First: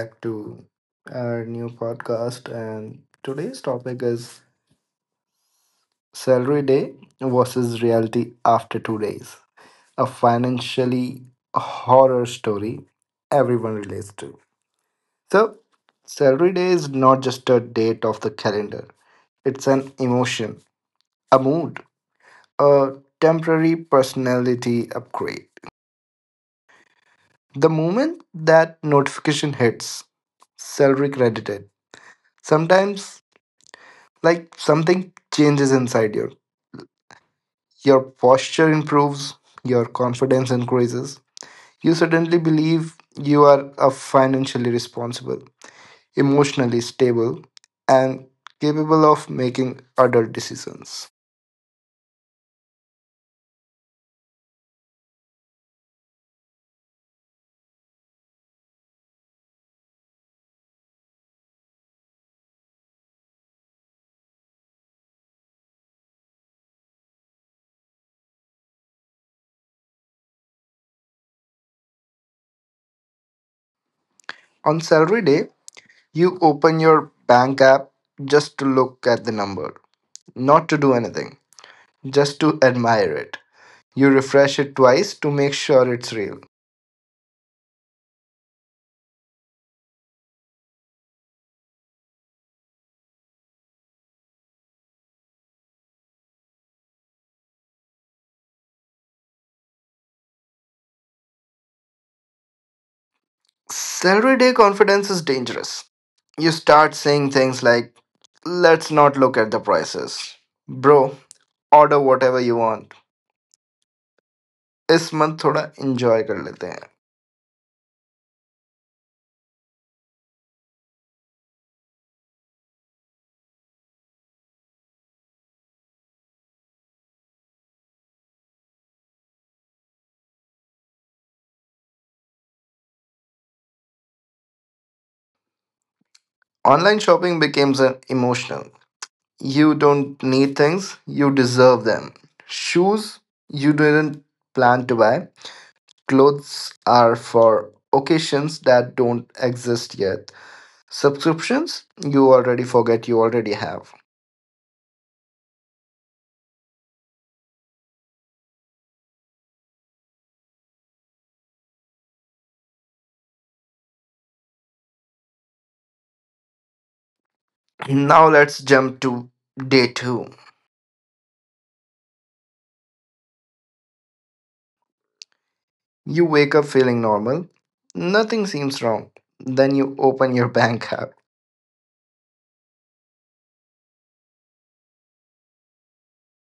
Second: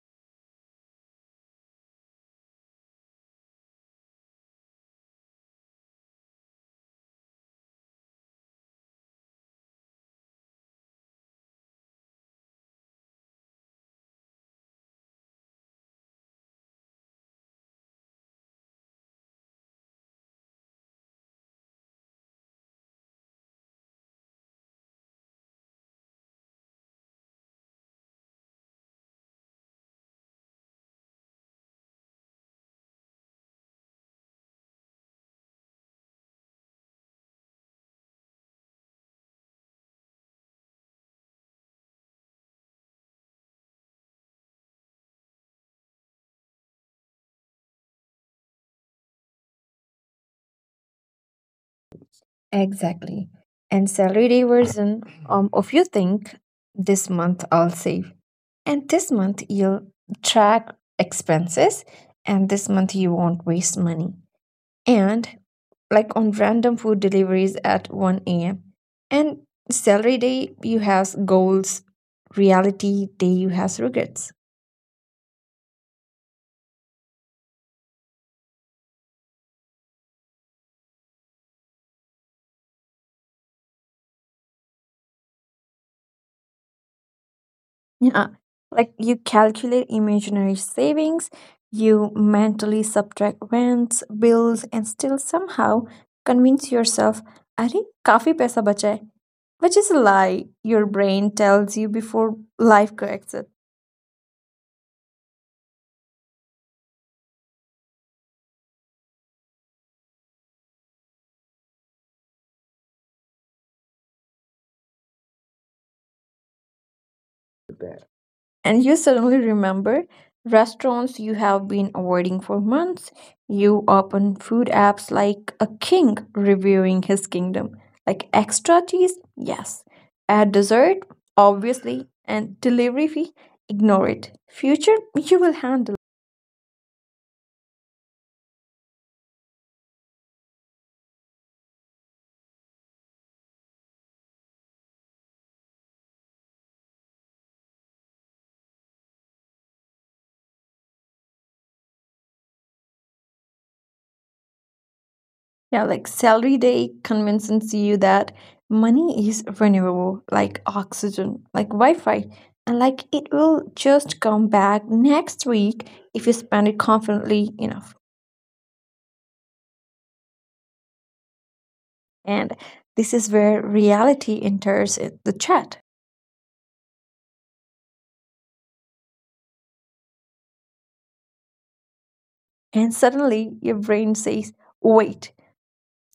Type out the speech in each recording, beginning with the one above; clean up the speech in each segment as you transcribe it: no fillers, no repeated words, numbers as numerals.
back to our new podcast. And today's topic is salary day versus reality after 2 days, a financially horror story everyone relates to. So, salary day is not just a date of the calendar, it's an emotion, a mood, a temporary personality upgrade. The moment that notification hits, salary credited. Sometimes like something changes inside you. Your posture improves, your confidence increases. You suddenly believe you are a financially responsible, emotionally stable, and capable of making adult decisions. Exactly. And salary day version of you think this month I'll save. And this month you'll track expenses and this month you won't waste money. And like on random food deliveries at 1 a.m. And salary day you have goals, reality day you have regrets. On salary day, you open your bank app just to look at the number, not to do anything, just to admire it. You refresh it twice to make sure it's real. Yeah. Like you calculate imaginary savings, you mentally subtract rents, bills, and still somehow convince yourself, I think काफी पैसा बचा which is a lie your brain tells you before life corrects it. Salary day confidence is dangerous. You start saying things like, let's not look at the prices. Bro, order whatever you want. इस month थोड़ा enjoy कर लेते हैं. And you suddenly remember restaurants you have been avoiding for months. You open food apps like a king reviewing his kingdom. Like extra cheese? Yes. Add dessert? Obviously. And delivery fee? Ignore it. Future? You will handle. Online shopping becomes an emotional. You don't need things, you deserve them. Shoes you didn't plan to buy. Clothes are for occasions that don't exist yet. Subscriptions you already forget you already have. Yeah, like salary day convinces you that money is renewable, like oxygen, like Wi Fi. And like it will just come back next week if you spend it Now confidently let's enough. jump to day two. And this is where reality enters the chat. You wake up feeling normal, nothing seems wrong. Then you open your bank app. And suddenly your brain says, wait,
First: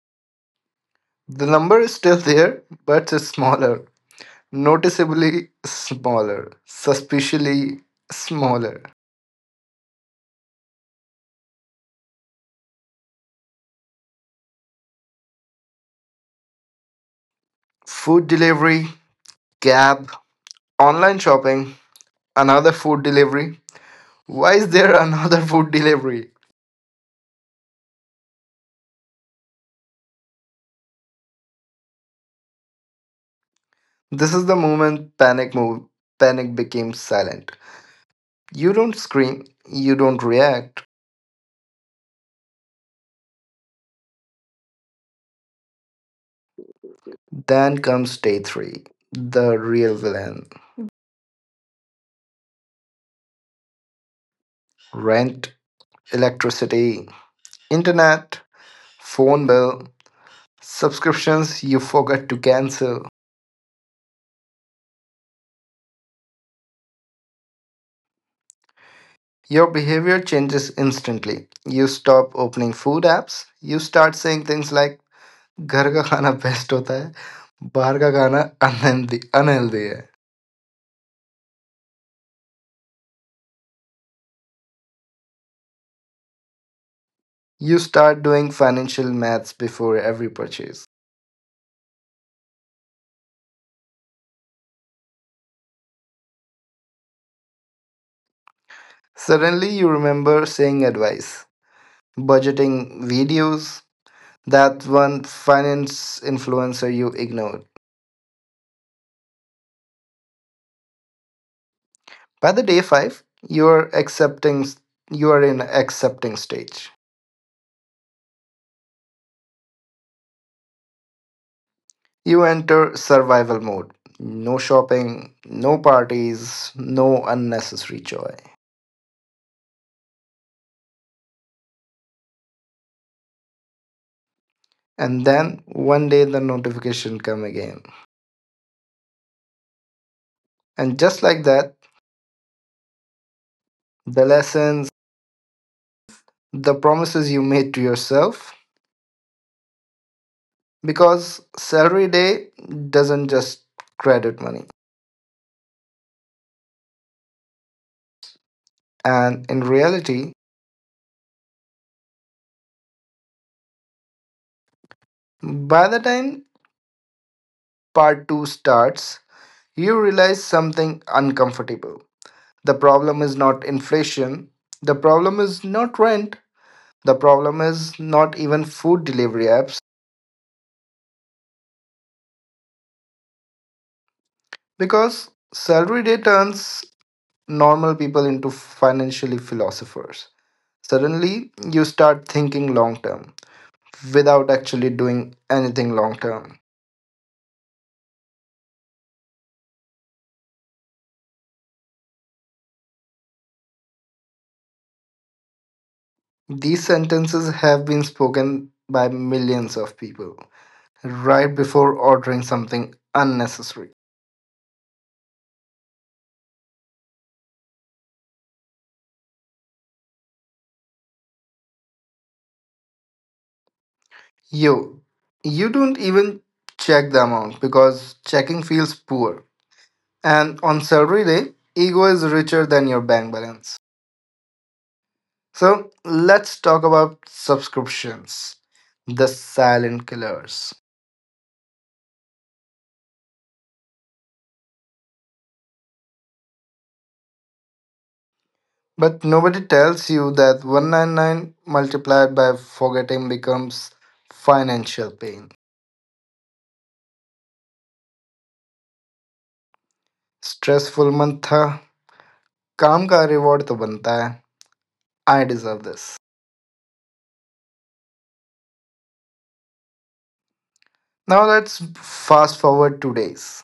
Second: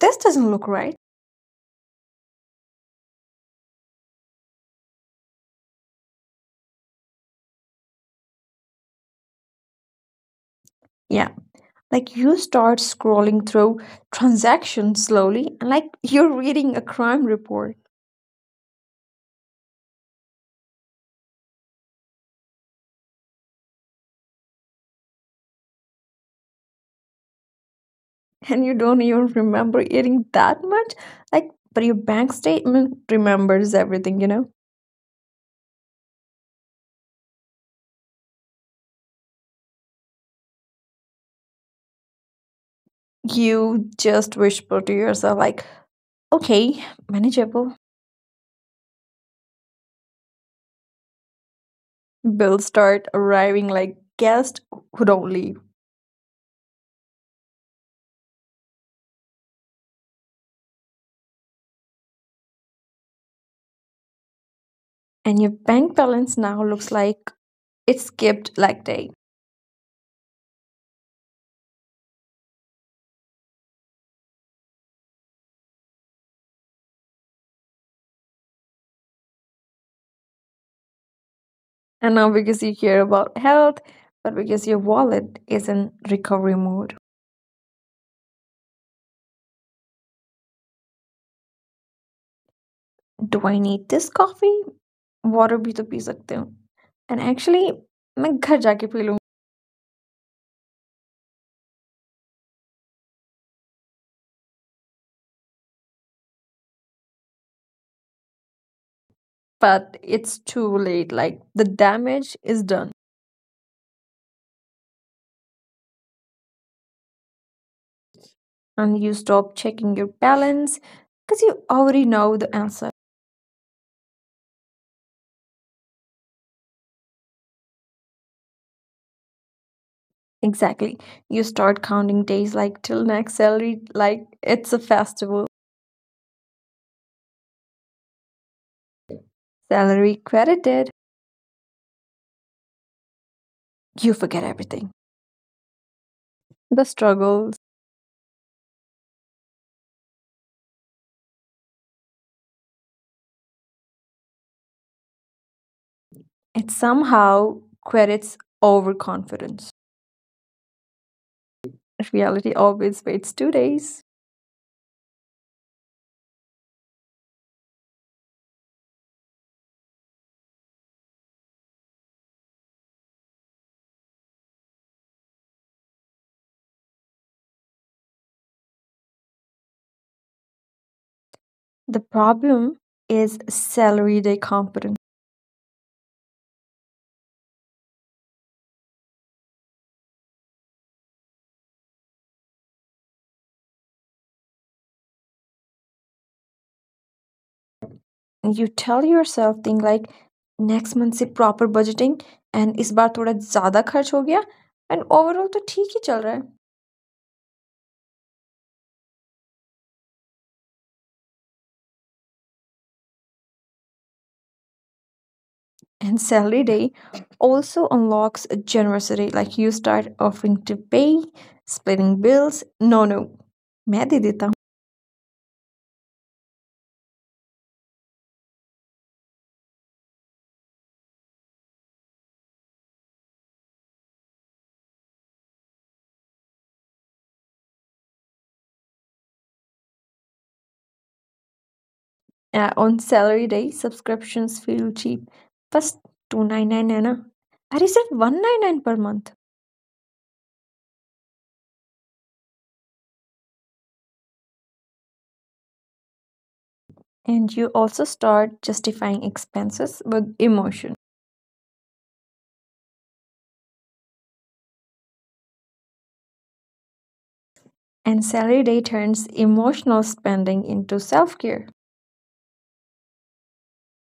this doesn't look right. The number is still there, but it's smaller, noticeably smaller, suspiciously smaller. Yeah. Like you start scrolling through transactions slowly, and like you're reading a crime report, Food delivery, cab, online shopping, another food delivery. Why is there another food delivery? and you don't even remember eating that much. Like, but your bank statement remembers everything, you This is know? the moment panic move. Panic became silent. You don't scream, you don't react. You just whisper to yourself, like, okay, Then manageable. comes day three, the real villain, Bills start arriving like guests who don't rent, leave. electricity, internet, phone bill, subscriptions you forgot to cancel. And your bank balance now looks like it skipped leg day. Your behavior changes instantly. You stop opening food apps, you start saying things like, घर का खाना best होता है, बाहर का खाना unhealthy, unhealthy है. And not because you care about health, but because your wallet is in recovery mode. You start doing financial maths before every purchase. Do I need this coffee? Water bhi to पी sakte हो. And actually, मैं घर jaake पी लूँ. Suddenly you remember saying advice, budgeting videos, that one finance influencer you ignored. But it's too late like the damage By is the day done. five, you're accepting you are in accepting stage. And you stop checking your balance because you already know You the answer. enter survival mode. No shopping, no parties, no unnecessary joy. Exactly. You start counting days like till next salary, like it's a And festival. then one day the notification come again. Salary credited. And just like that, You the forget everything, lessons, the the promises struggles. you made to yourself, because salary day doesn't just credit money. It somehow credits overconfidence. And in reality, Reality always waits 2 days. by the time part 2 starts, you realize something uncomfortable. The problem is not inflation, the problem is not rent, the problem is not even food delivery apps The problem is salary day confidence. because salary day turns normal people into financially philosophers. Suddenly, you start thinking long term without actually doing anything long term. You tell yourself thing like next month से proper budgeting, and इस बार थोड़ा ज़्यादा खर्च हो गया, and overall तो ठीक ही चल रहा है. These sentences have been spoken by millions of people right before ordering something unnecessary. And salary day also unlocks generosity, like you start offering to pay splitting bills, no no, मैं दे देता हूँ. Yo, you don't even check the amount because checking feels poor. And on salary day, ego is richer than your bank balance. So let's talk about subscriptions, the silent killers. Uh, on salary day subscriptions feel cheap, बस 299 है ना. I received 199 per month. But nobody tells you that 199 multiplied by forgetting becomes financial pain. And you also start justifying expenses with emotion. Stressful month था, काम का reward तो बनता है. I deserve this. And salary day turns emotional spending into self-care. Now let's fast forward 2 days.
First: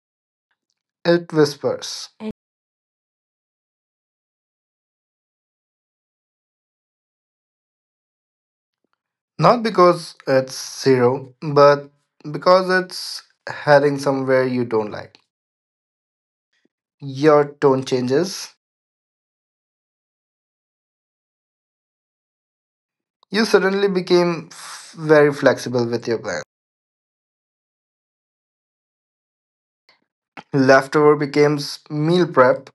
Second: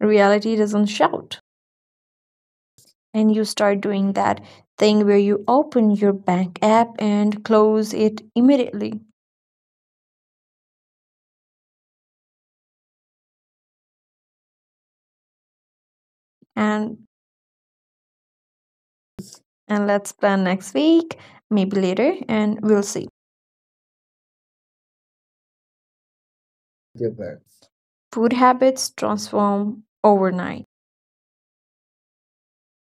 Reality doesn't It shout. whispers. And you start doing that thing where you open your bank app and close it immediately. Not because it's zero, but because it's heading somewhere you don't like. and Your tone changes. and let's plan next week, maybe later and we'll see. You suddenly became very flexible with your plan. Food habits transform overnight, Leftover becomes meal prep,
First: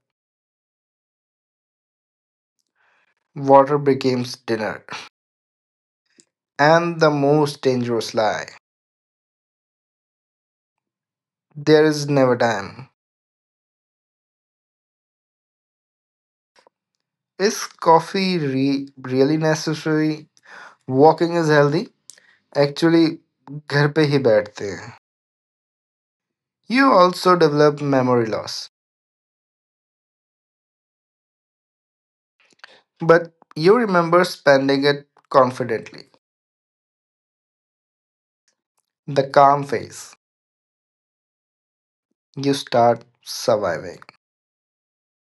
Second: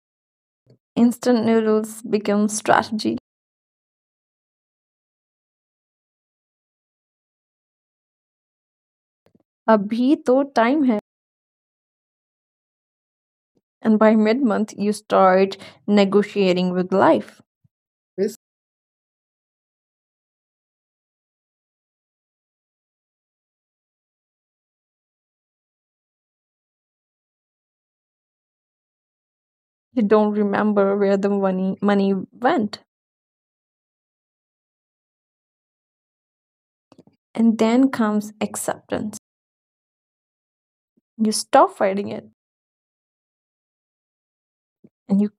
instant noodles become strategy. water becomes dinner. And the most dangerous lie, Abhi to time hai. there is never time. And by mid-month you start negotiating with life. Is coffee really necessary? Walking is healthy? Actually, घर पे ही बैठते हैं. You also develop memory loss. You don't remember where the money went. But you remember spending it confidently. And then comes acceptance. The calm phase. You stop fighting it, You start surviving, and you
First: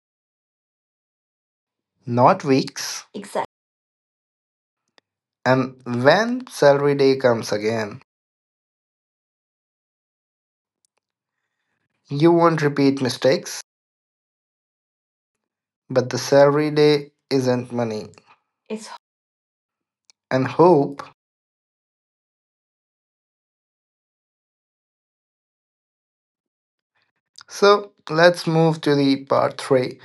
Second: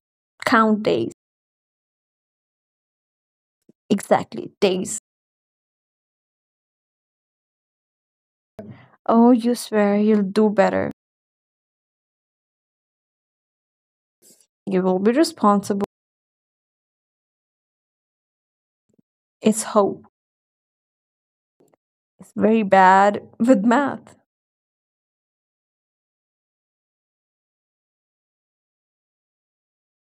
count days. not weeks. Exactly. Exactly, days. And when salary day comes again, Oh, you swear you'll do better. you won't repeat mistakes, You will be responsible. but the salary day isn't money. It's It's hope. and hope. It's very bad with math. So let's move to the part 3,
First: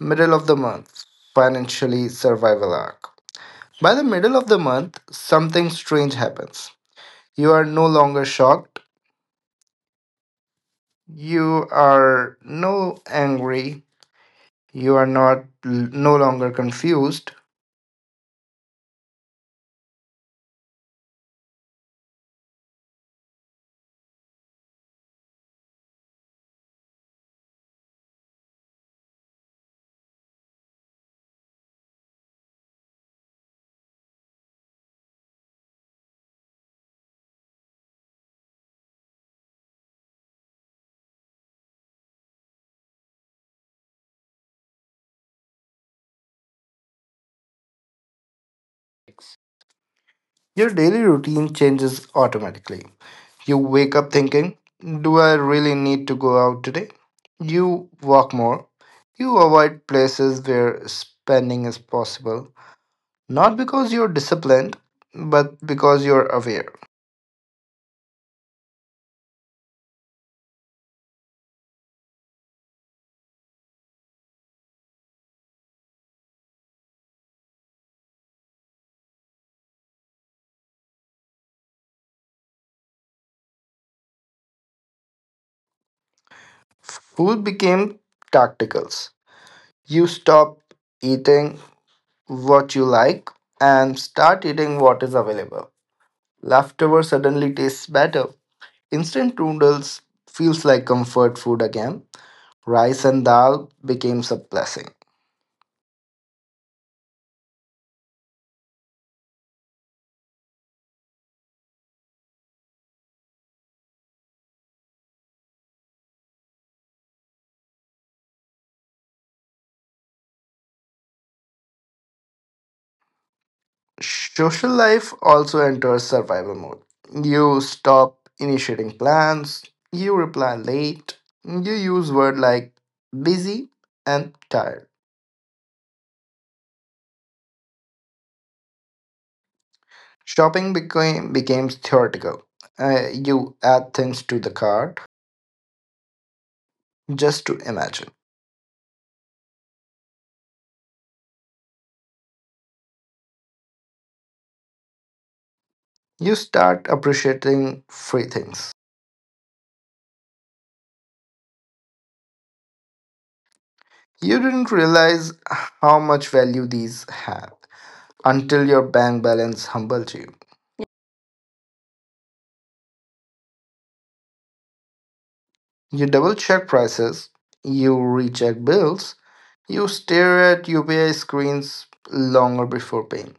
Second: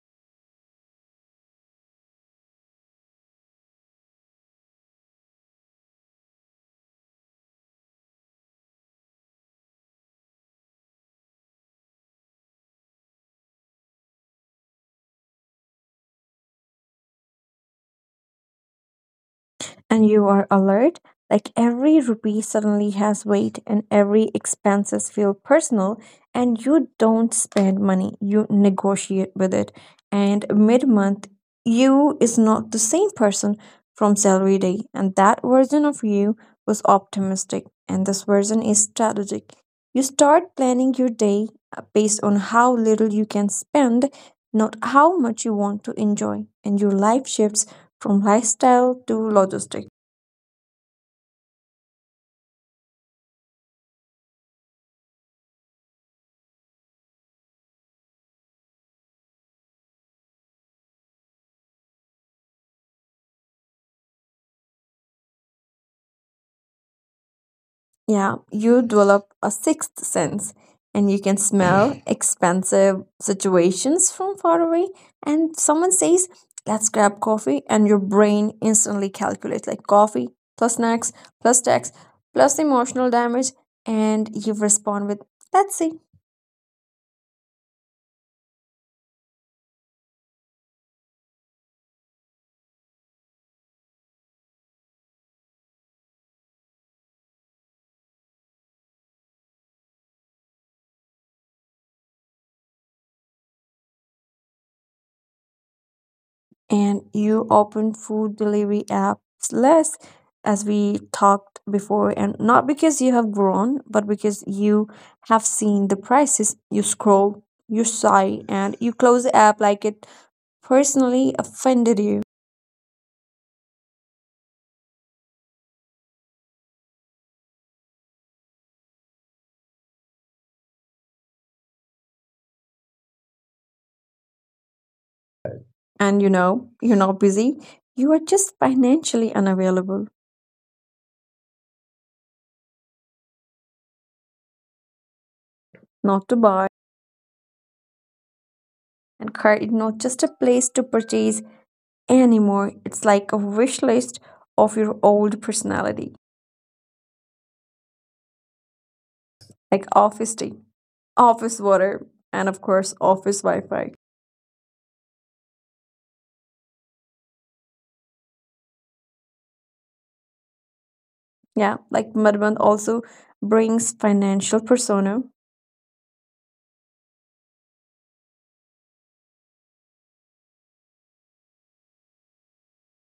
middle of the month financially survival arc. By the middle of the month, something strange happens. You are no longer shocked. You are no angry. You are not no longer confused. And you are alert. Like every rupee suddenly has weight and every expenses feel personal, and you don't spend money, you negotiate with it. And mid-month you is not the same person from salary day, and that version of you was optimistic and this version is strategic. You start planning your day based on how little you can spend, not how much you want to enjoy, and your life shifts from lifestyle to logistics. Your daily routine changes automatically. You wake up thinking, "Do I really need to go out today?" You walk more. You avoid places where spending is possible, not because you're disciplined, but because you're aware. Yeah, you develop a sixth sense and you can smell expensive situations from far away. And someone says, let's grab coffee, and your brain instantly calculates like coffee plus snacks plus tax plus emotional damage. And you respond with, let's see. Food became tacticals. You stop eating what you like and start eating what is available. Leftover suddenly tastes better. Instant noodles feels like comfort food again. Rice and dal becomes a blessing. And you open food delivery apps less, as we talked before, and not because you have grown but because you have seen the prices. You scroll, you sigh, and you close the app like it personally offended you. Social life also enters survival mode. You stop initiating plans, you reply late, you use words like busy and tired. And you know you're not busy, you are just financially unavailable. Shopping became theoretical. You add things to the cart Not to buy. just to imagine. And cart is not just a place to purchase anymore, it's like a wish list of your old You personality. start appreciating free things. Like office tea, office water, and of course, office Wi Fi. You didn't realize how much value these had until your bank balance humbled you. Yeah, like Mudbound also brings financial persona, You double check prices, you recheck bills, you stare at UPI screens longer before paying.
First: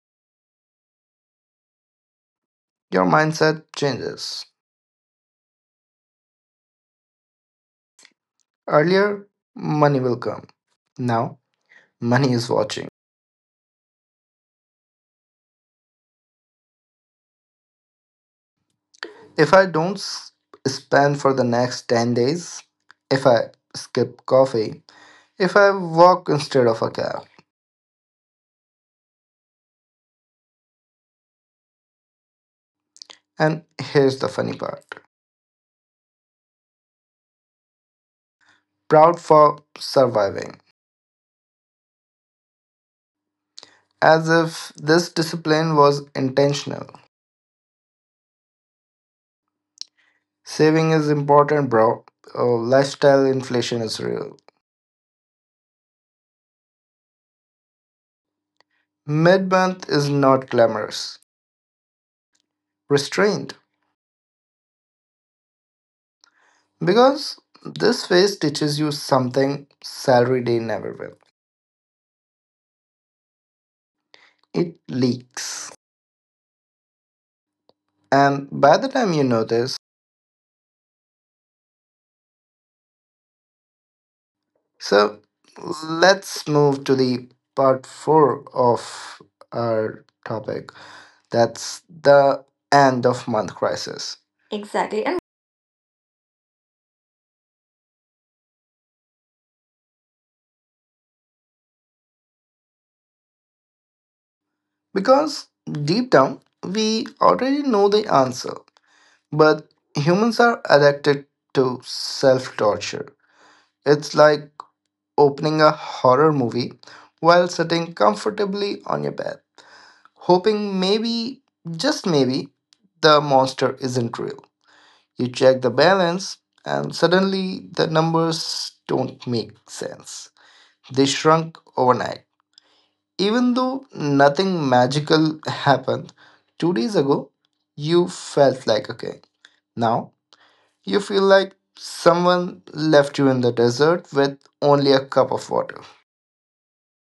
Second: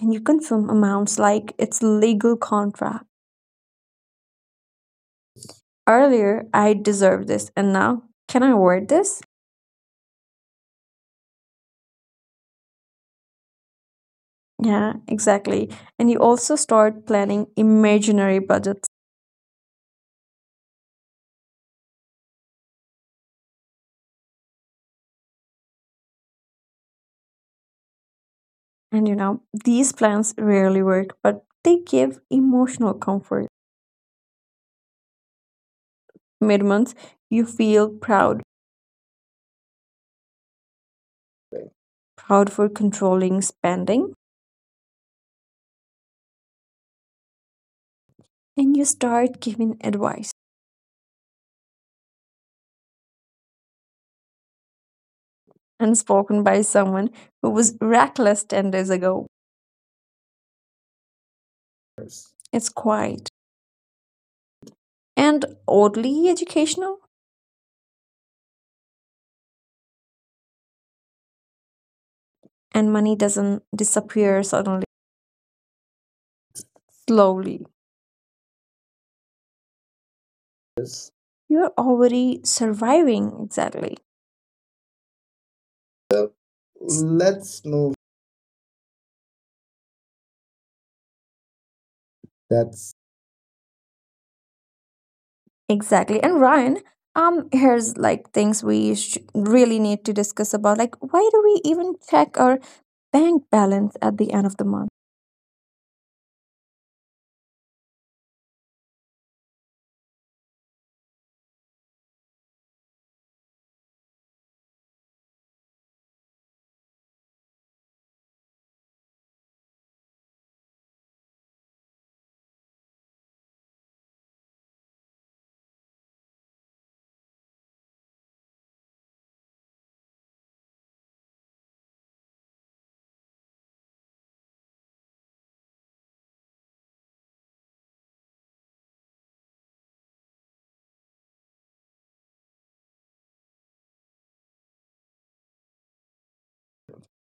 and you confirm amounts like it's legal Your contract. mindset changes. Earlier, I deserve this, and now, can I afford this? Earlier, money will come. Now, money is watching. Yeah, exactly. And you also start planning imaginary budgets. If I don't s- spend for the next 10 days, if I skip coffee, if I walk instead of a cab. And you know, these plans rarely work, but they give emotional comfort. And here's the funny part, Mid month, you feel proud, proud for surviving, proud for controlling spending, as if this discipline was intentional. and you start giving advice. Saving is important, bro. Oh, lifestyle inflation is real. And spoken by someone who was reckless 10 days ago. Mid month is not glamorous. It's quiet Restrained. and oddly educational, Because this phase teaches you something salary day never will. and money doesn't disappear suddenly, It leaks. slowly. And by the time you notice, You're already surviving, exactly. so let's move to the part four of our topic. That's the end of month crisis. Exactly. And Exactly. And Ryan, here's like things we really need to discuss about. Like, why do we even check our bank balance at the end of the month? because deep down, we already know the answer, but humans are addicted to self torture. It's like opening a horror movie while sitting comfortably on your bed, hoping maybe, just maybe, the monster isn't real. You check the balance, and suddenly the numbers don't make sense. They shrunk overnight. Even though nothing magical happened 2 days ago, you felt like a king. Now you feel like someone left you in the desert with only a cup of water.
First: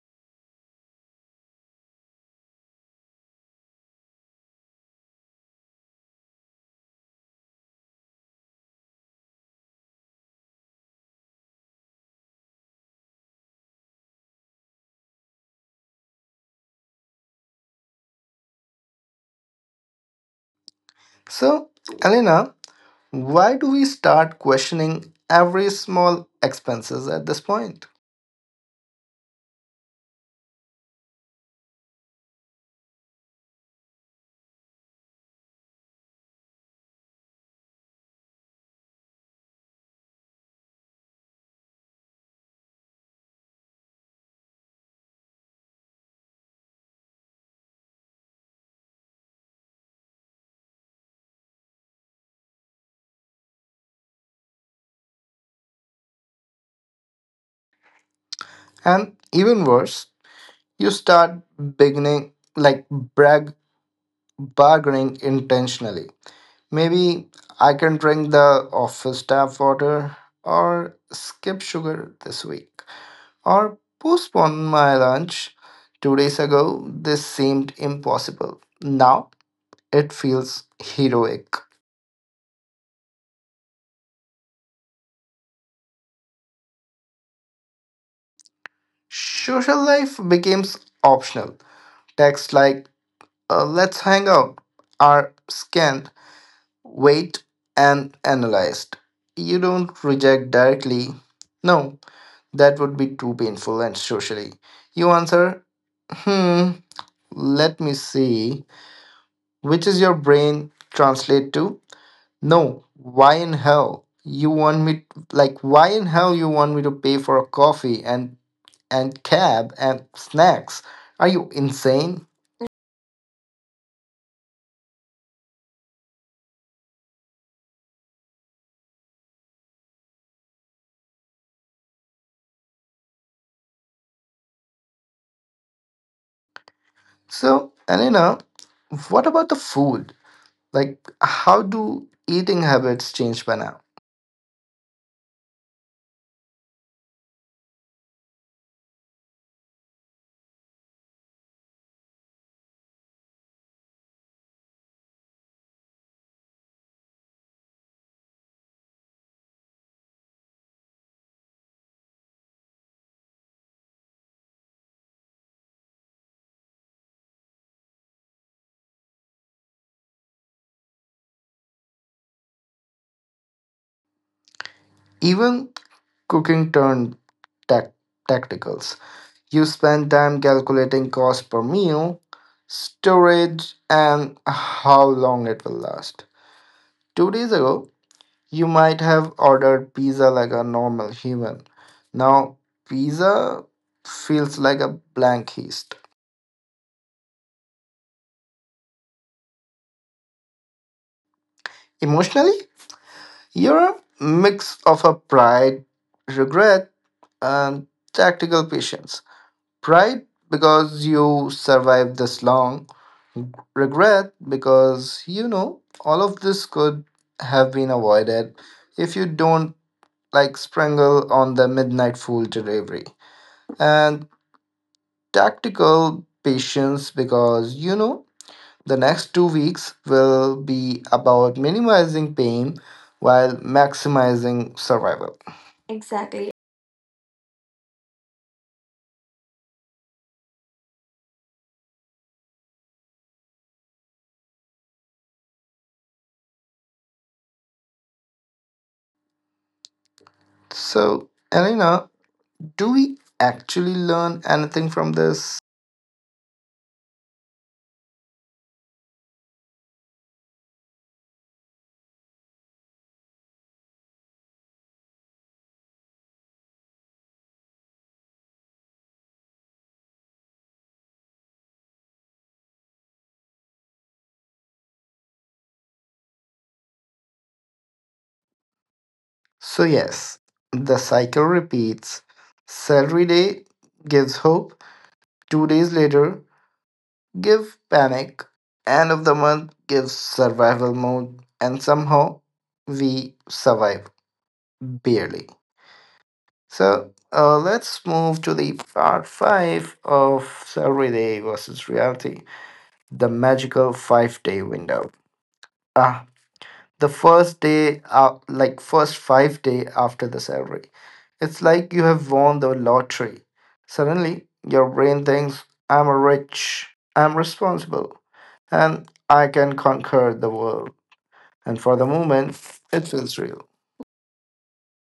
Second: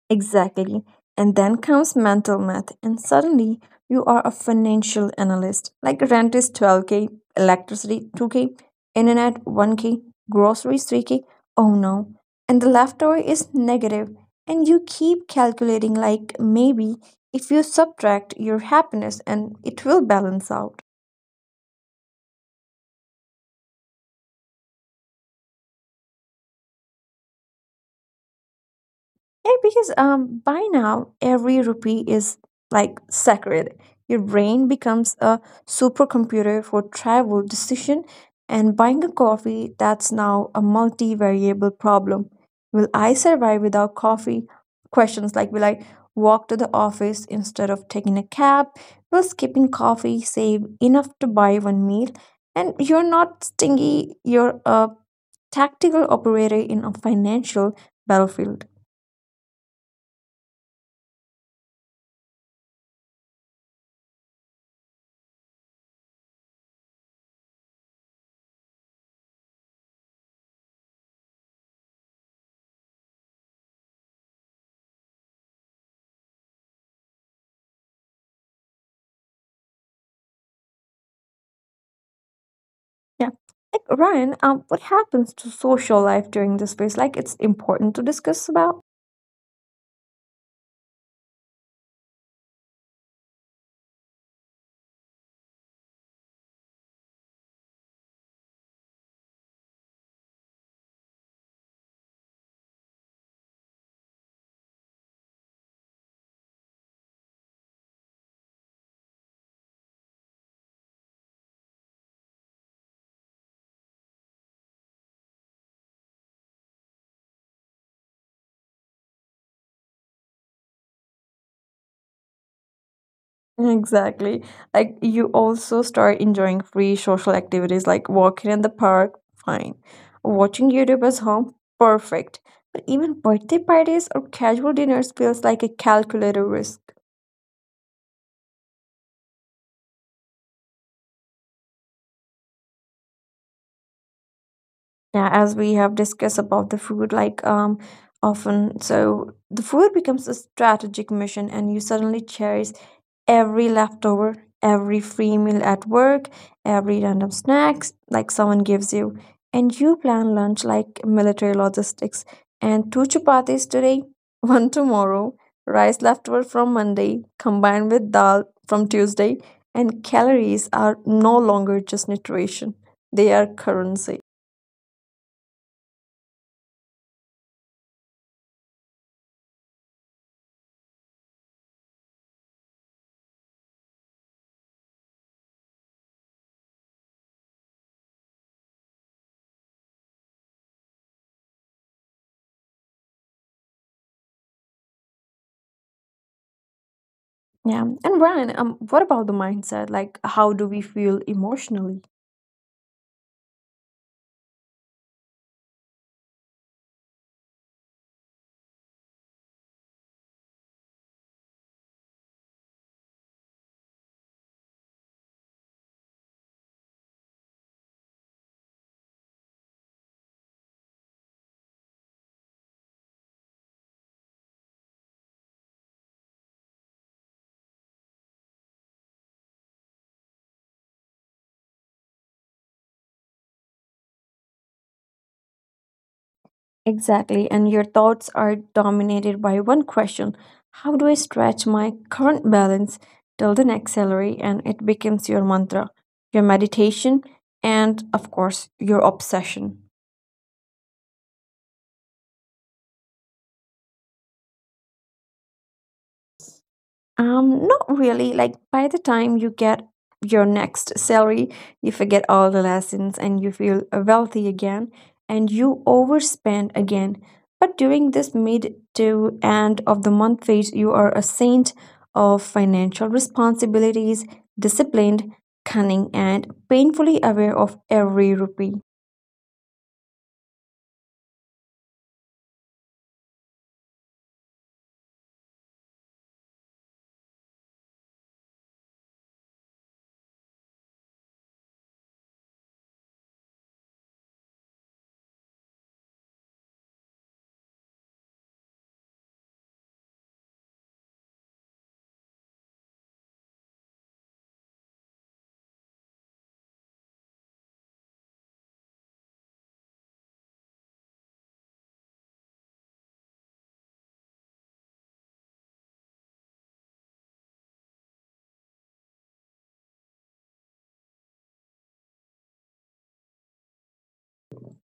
Exactly. And then comes mental math, and suddenly you are a financial analyst. Like rent is 12k, electricity 2k, internet 1k, groceries 3k. Oh no. And the leftover is negative, and you keep calculating like maybe if you subtract your happiness and it will balance out. So, Elena, why do we start questioning every small expenses at this point? Yeah, because by now every rupee is like sacred. Your brain becomes a supercomputer for travel decision, and buying a coffee that's now a multivariable problem. Will I survive without coffee? Questions like will I walk to the office instead of taking a cab? Will skipping coffee save enough to buy one meal? And you're not stingy, you're a tactical operator in a financial And battlefield. even worse, you start beginning like brag bargaining intentionally. Maybe I can drink the office tap water or skip sugar this week or postpone my lunch. 2 days ago, this seemed impossible. Now it feels heroic. Yeah. Like Ryan, what happens to social life during this phase? Like it's important to discuss about. Social life becomes optional. Texts like, let's hang out, are scanned, weighed, and analyzed. You don't reject directly. No, that would be too painful and socially. You answer, hmm, let me see. Which is your brain translate to? No, why in hell? You want me, like why in hell you want me to pay for a coffee and cab and snacks? Are you insane? Exactly. Like you also start enjoying free social activities like walking in the park, fine. Watching YouTube at home, perfect. But even birthday parties or casual dinners feels like a calculated risk. So, Elena, what about the food? Like how do eating habits change by now? Yeah, as we have discussed about the food, like often, so the food becomes a strategic mission, and you suddenly cherish every leftover, every free meal at work, every random snacks like someone gives you, and you plan lunch like military logistics, and two chapatis today, one tomorrow, rice leftover from Monday combined with dal from Tuesday, and calories are no longer just nutrition; they are currency. Even cooking turned tac- tactical. You spend time calculating cost per meal, storage, and how long it will last. 2 days ago, you might have ordered pizza like a normal human. Now, pizza feels like a blank heist. Yeah. And Brian, what about the mindset? Like, how do we feel emotionally? Emotionally, you're a mix of a pride, regret, and tactical patience. Pride because you survived this long, regret because you know all of this could have been avoided if you don't like sprinkle on the midnight fool delivery and tactical patience because you know the next 2 weeks will be about minimizing pain while maximizing survival. Exactly. Exactly. And your thoughts are dominated by one question. How do I stretch my current balance till the next salary? And it becomes your mantra, your meditation, and of course, your obsession. So Elena, do we actually learn anything from this? Not really. Like by the time you get your next salary, you forget all the lessons and you feel wealthy again, and you overspend again. But during this mid to end of the month phase, you are a saint of financial responsibilities, disciplined, cunning, and painfully aware of every rupee. So, yes, the cycle repeats. Salary day gives hope, 2 days later, give panic, end of the month gives survival mode, and somehow we survive barely. So, let's move to the part 5 of salary day versus reality, the magical 5-day window. Ah, the first day like first 5 day after the salary, it's like you have won the lottery. Suddenly your brain thinks, I'm rich, I'm responsible, and I can conquer the world. And for the moment, it feels real.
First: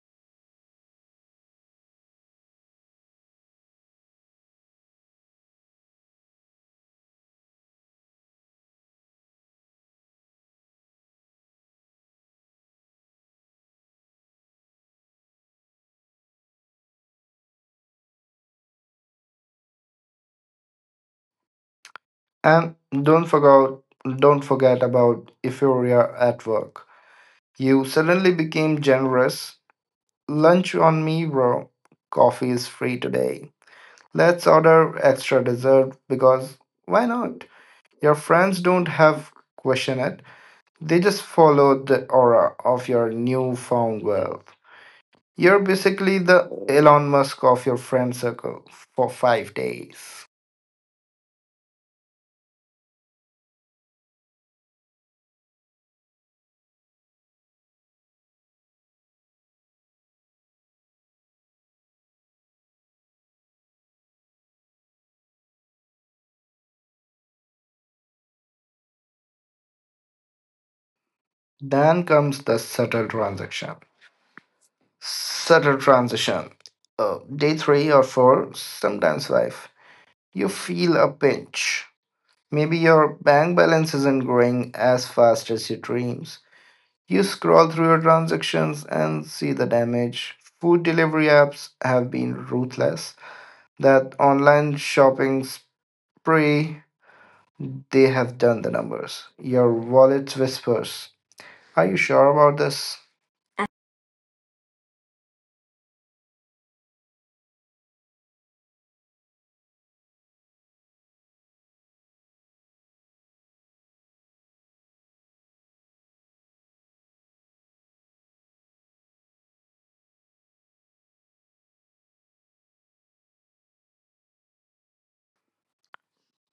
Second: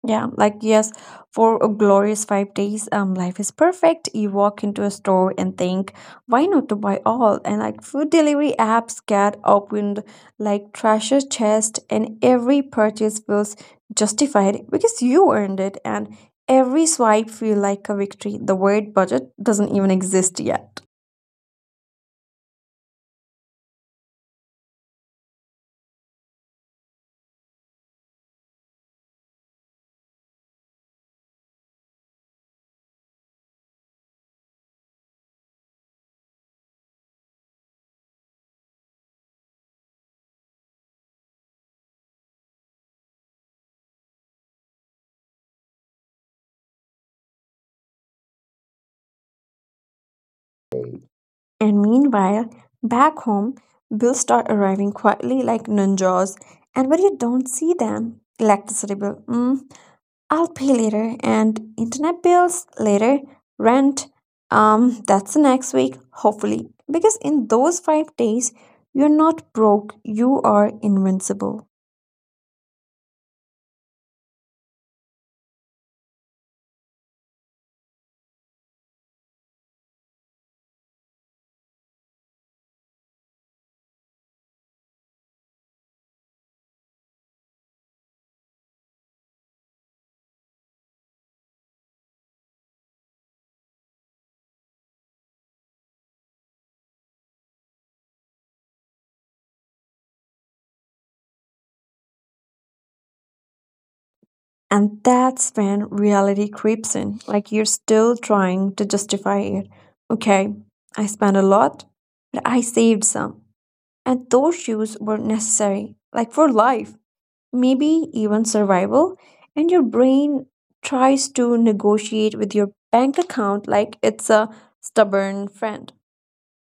Yeah, like yes, for a glorious 5 days, life is perfect. You walk into a store and think, why not to buy all? And like food delivery apps get opened like treasure chest, and every purchase feels justified because you earned it, and every swipe feel like a victory. The word budget doesn't even exist yet. And don't forget don't forget about euphoria at work. You suddenly became generous. Lunch on me, bro. Coffee is free today. Let's order extra dessert because why not? Your friends don't have question it. They just follow the aura of your newfound wealth. You're basically the Elon Musk of your friend circle for 5 days. And meanwhile, back home, bills start arriving quietly like ninjas, and but you don't see them. Electricity bill. Mm, I'll pay later, and internet bills later, rent, that's the next week, hopefully. Because in those 5 days, you're not broke, you are invincible. Then comes the subtle transaction. Subtle transition. Day three or four, sometimes five. You feel a pinch. Maybe your bank balance isn't growing as fast as your dreams. You scroll through your transactions and see the damage. Food delivery apps have been ruthless. That online shopping spree, they have done the numbers. Your wallet whispers, are you sure about this? And that's when reality creeps in, like you're still trying to justify it. Okay, I spent a lot, but I saved some. And those shoes were necessary, like for life, maybe even survival, and your brain tries to negotiate with your bank account like it's a stubborn friend.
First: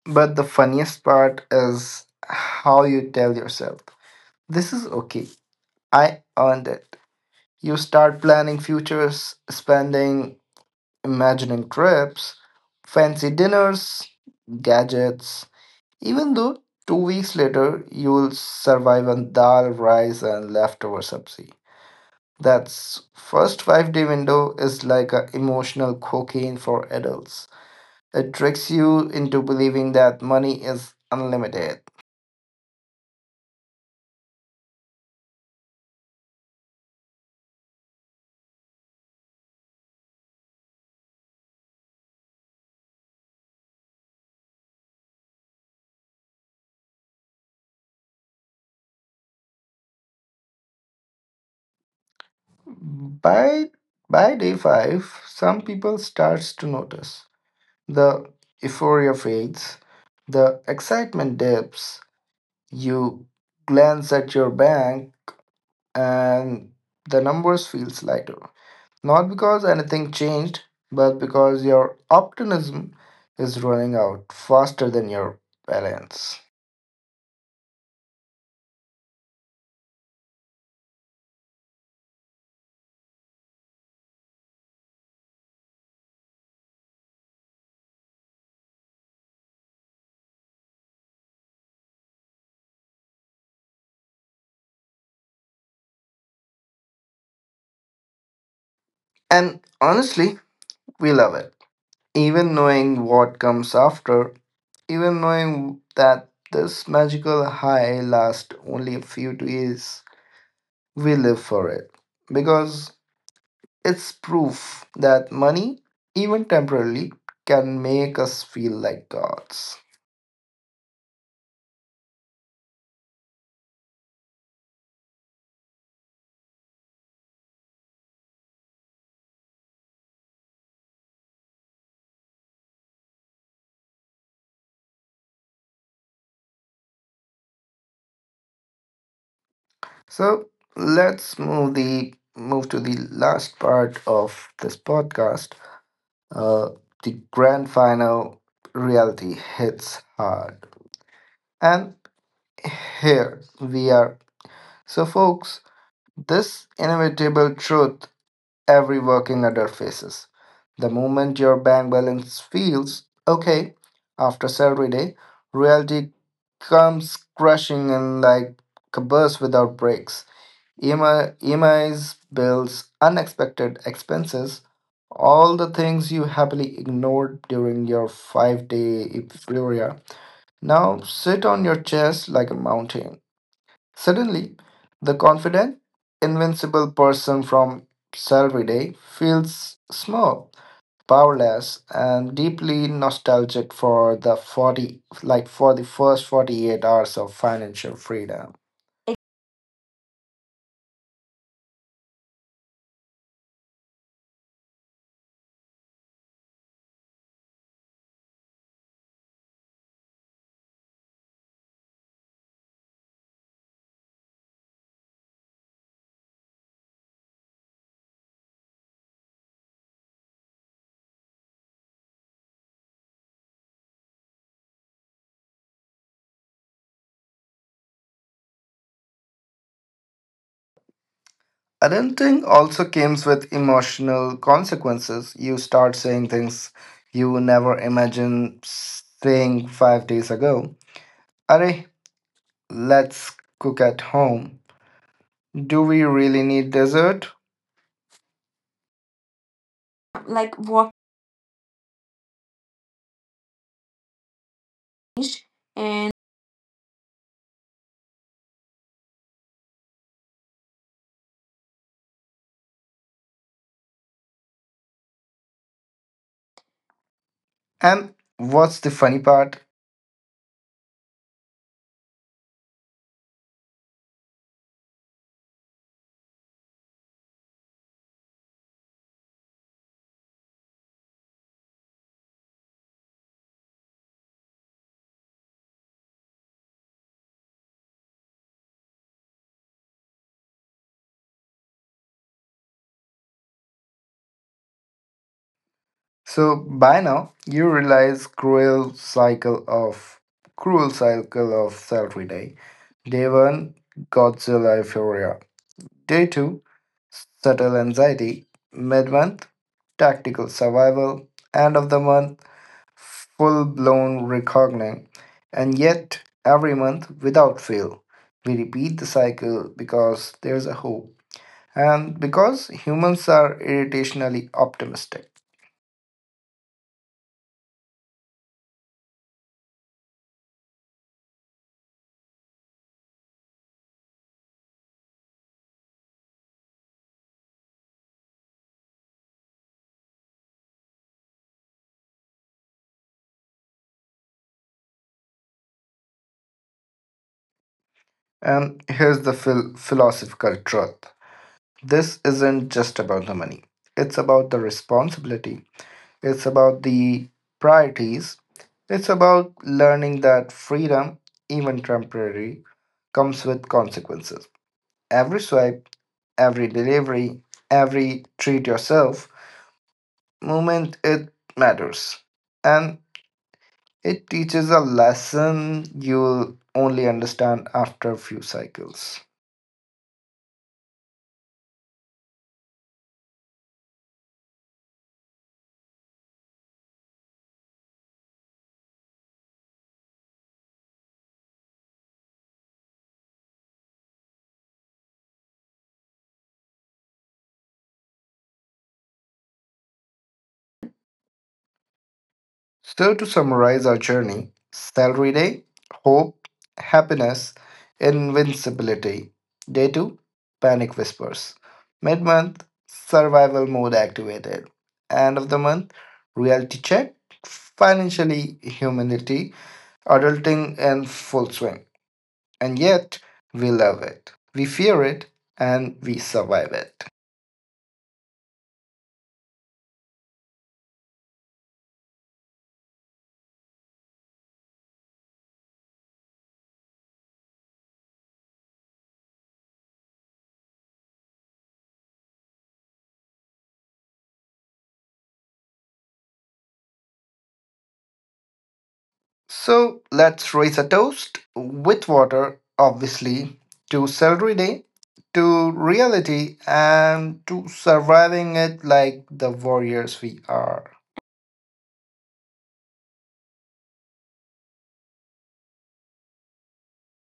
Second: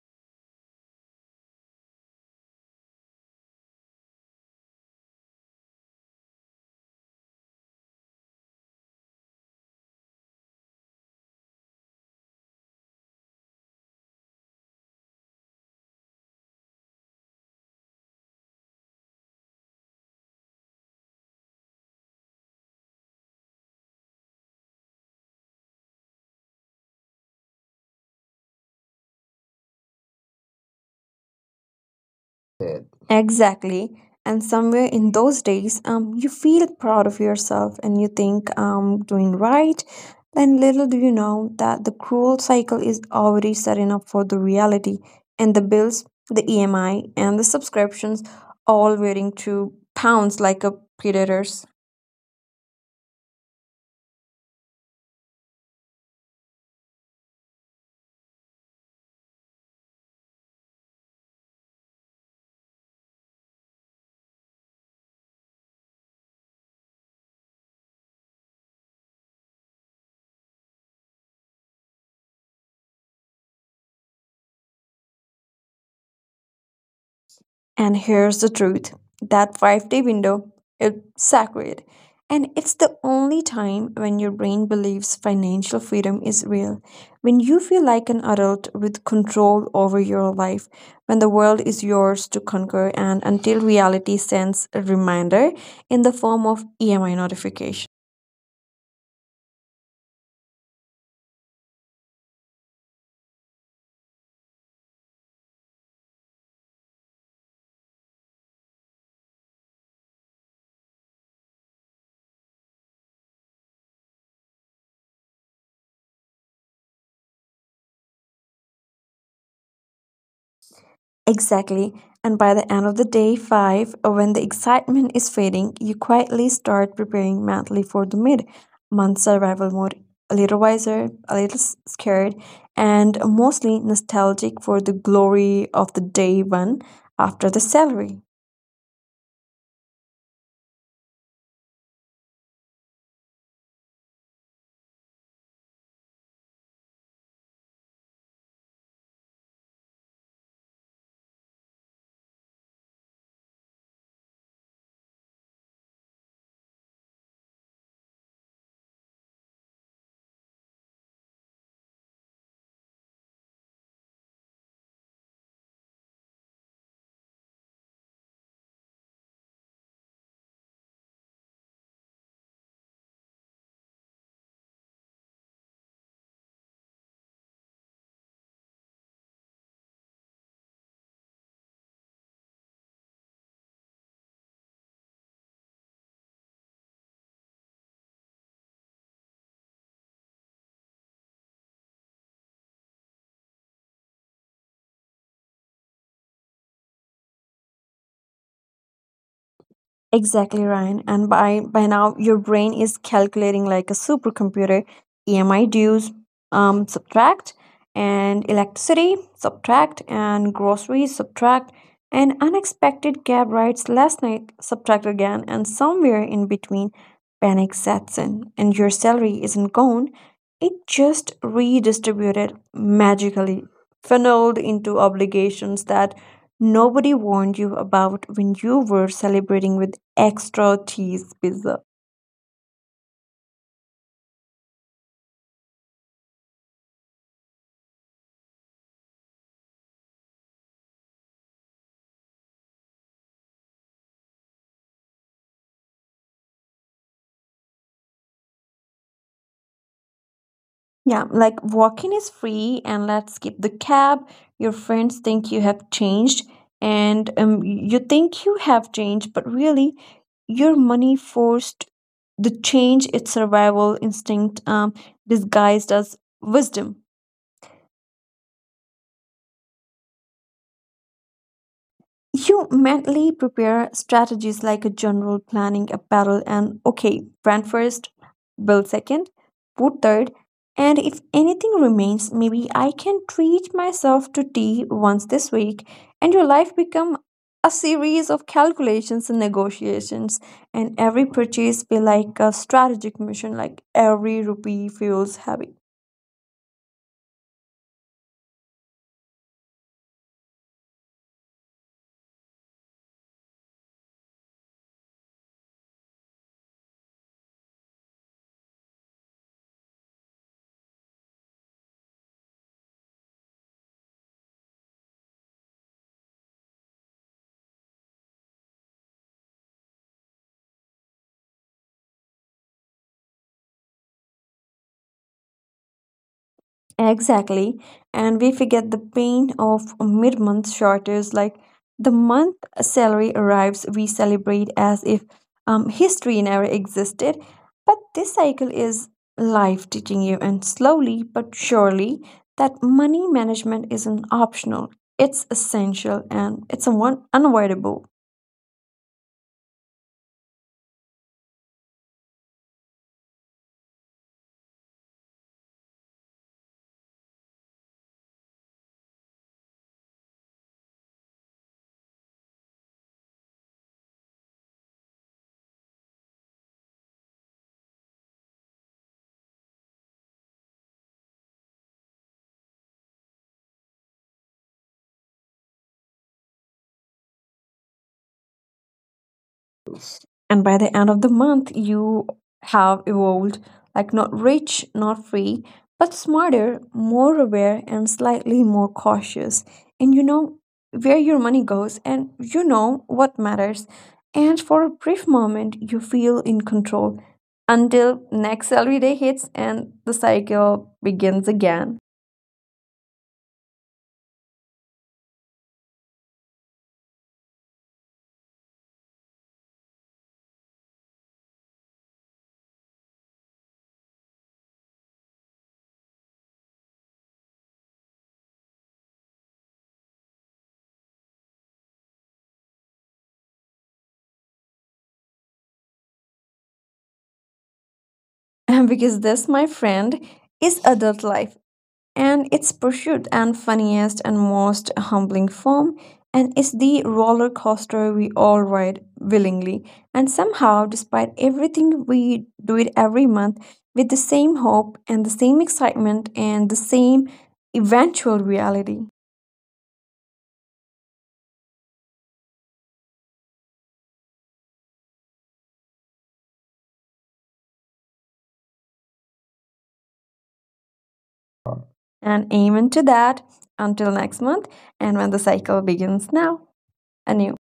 But the funniest part is how you tell yourself, this is okay. I earned it. You start planning futures, spending, imagining trips, fancy dinners, gadgets. Even though 2 weeks later you'll survive on dal, rice, and leftover sabzi. That first 5 day window is like a emotional cocaine for adults. It tricks you into believing that money is unlimited. Exactly. And somewhere in those days, you feel proud of yourself and you think I'm doing right. Then little do you know that the cruel cycle is already setting up for the reality, and the bills, the EMI, and the subscriptions all waiting to pounce like a predators. By by day five, some people starts to notice the euphoria fades, the excitement dips. You glance at your bank, and the numbers feels lighter. Not because anything changed, but because your optimism is running out faster than your balance. And here's the truth, that 5 day window is sacred. And it's the only time when your brain believes financial freedom is real. When you feel like an adult with control over your life, when the world is yours to conquer, and until reality sends a reminder in the form of EMI notification. And honestly, we love it. Even knowing what comes after, even knowing that this magical high lasts only a few days, we live for it. Because it's proof that money, even temporarily, can make us feel like gods. Exactly. And by the end of the day five, when the excitement is fading, you quietly start preparing mentally for the mid month survival mode. A little wiser, a little scared, and mostly nostalgic for the glory of the day one after the salary. So let's move to the last part of this podcast. Uh, the grand final, reality hits hard, and here we are. So, folks, this inevitable truth every working adult faces: the moment your bank balance feels okay after salary day, reality comes crashing in like a bus without brakes. EMIs, bills, unexpected expenses, all the things you happily ignored during your 5 day euphoria, now sit on your chest like a mountain. Suddenly, the confident, invincible person from salary day feels small, powerless, and deeply nostalgic for the 40, like for the first 48 hours of financial freedom. Exactly, Ryan. And by now, your brain is calculating like a supercomputer. EMI dues, subtract, and electricity, subtract, and groceries, subtract, and unexpected cab rides last night, subtract again, and somewhere in between, panic sets in, and your salary isn't gone. It just redistributed magically, funneled into obligations that nobody warned you about when you were celebrating with extra cheese pizza. Adulting also comes with emotional consequences. You start saying things you never imagined saying 5 days ago. Are, let's cook at home. Do we really need dessert? Like what Yeah, like walking is free and let's skip the cab. Your friends think you changed. have and changed, and you think you have changed, but really your money forced the change, its survival instinct disguised as wisdom. And what's the funny part? You mentally prepare strategies like a general planning apparel and okay, brand first, build second, put third, and if anything remains, maybe I can treat myself to tea once this week, and your life become a series of calculations and negotiations, and every purchase be like a strategic mission, like every rupee feels heavy. So by now you realize cruel cycle of salary day. Day one, Godzilla Euphoria. Day 2, Subtle Anxiety, Mid Month, Tactical Survival, End of the Month, Full Blown reckoning. And yet, every month, without fail, we repeat the cycle because there's a hope. And because humans are irritationally optimistic. Exactly. And we forget the pain of mid month shortages. Like the month salary arrives, we celebrate as if history never existed. But this cycle is life teaching you, and slowly but surely, that money management isn't optional, it's essential and it's unavoidable. And here's the philosophical truth, this isn't just about the money, it's about the responsibility, it's about the priorities, it's about learning that freedom, even temporary, comes with consequences. Every swipe, every delivery, every treat yourself moment, it matters. And it teaches a lesson you'll only understand after a few cycles. And by the end of the month you have evolved, like not rich, not free, but smarter, more aware, and slightly more cautious. And you know where your money goes and you know what matters, and for a brief moment you feel in control, until next salary day hits and the cycle begins again. So, to summarize our journey, salary day, hope, happiness, invincibility. Day two, panic whispers. Mid month, survival mode activated. End of the month, reality check, financially, humility, adulting in full swing. And yet, we love it, we fear it, and we survive it. And because this my friend is adult life, and its pursuit and funniest and most humbling form, and is the roller coaster we all ride willingly, and somehow despite everything we do it every month with the same hope and the same excitement and the same eventual reality. So let's raise a toast with water, obviously, to celery day, to reality, and to surviving it like the warriors we are. And amen to that. Until next month, and when the cycle begins now anew.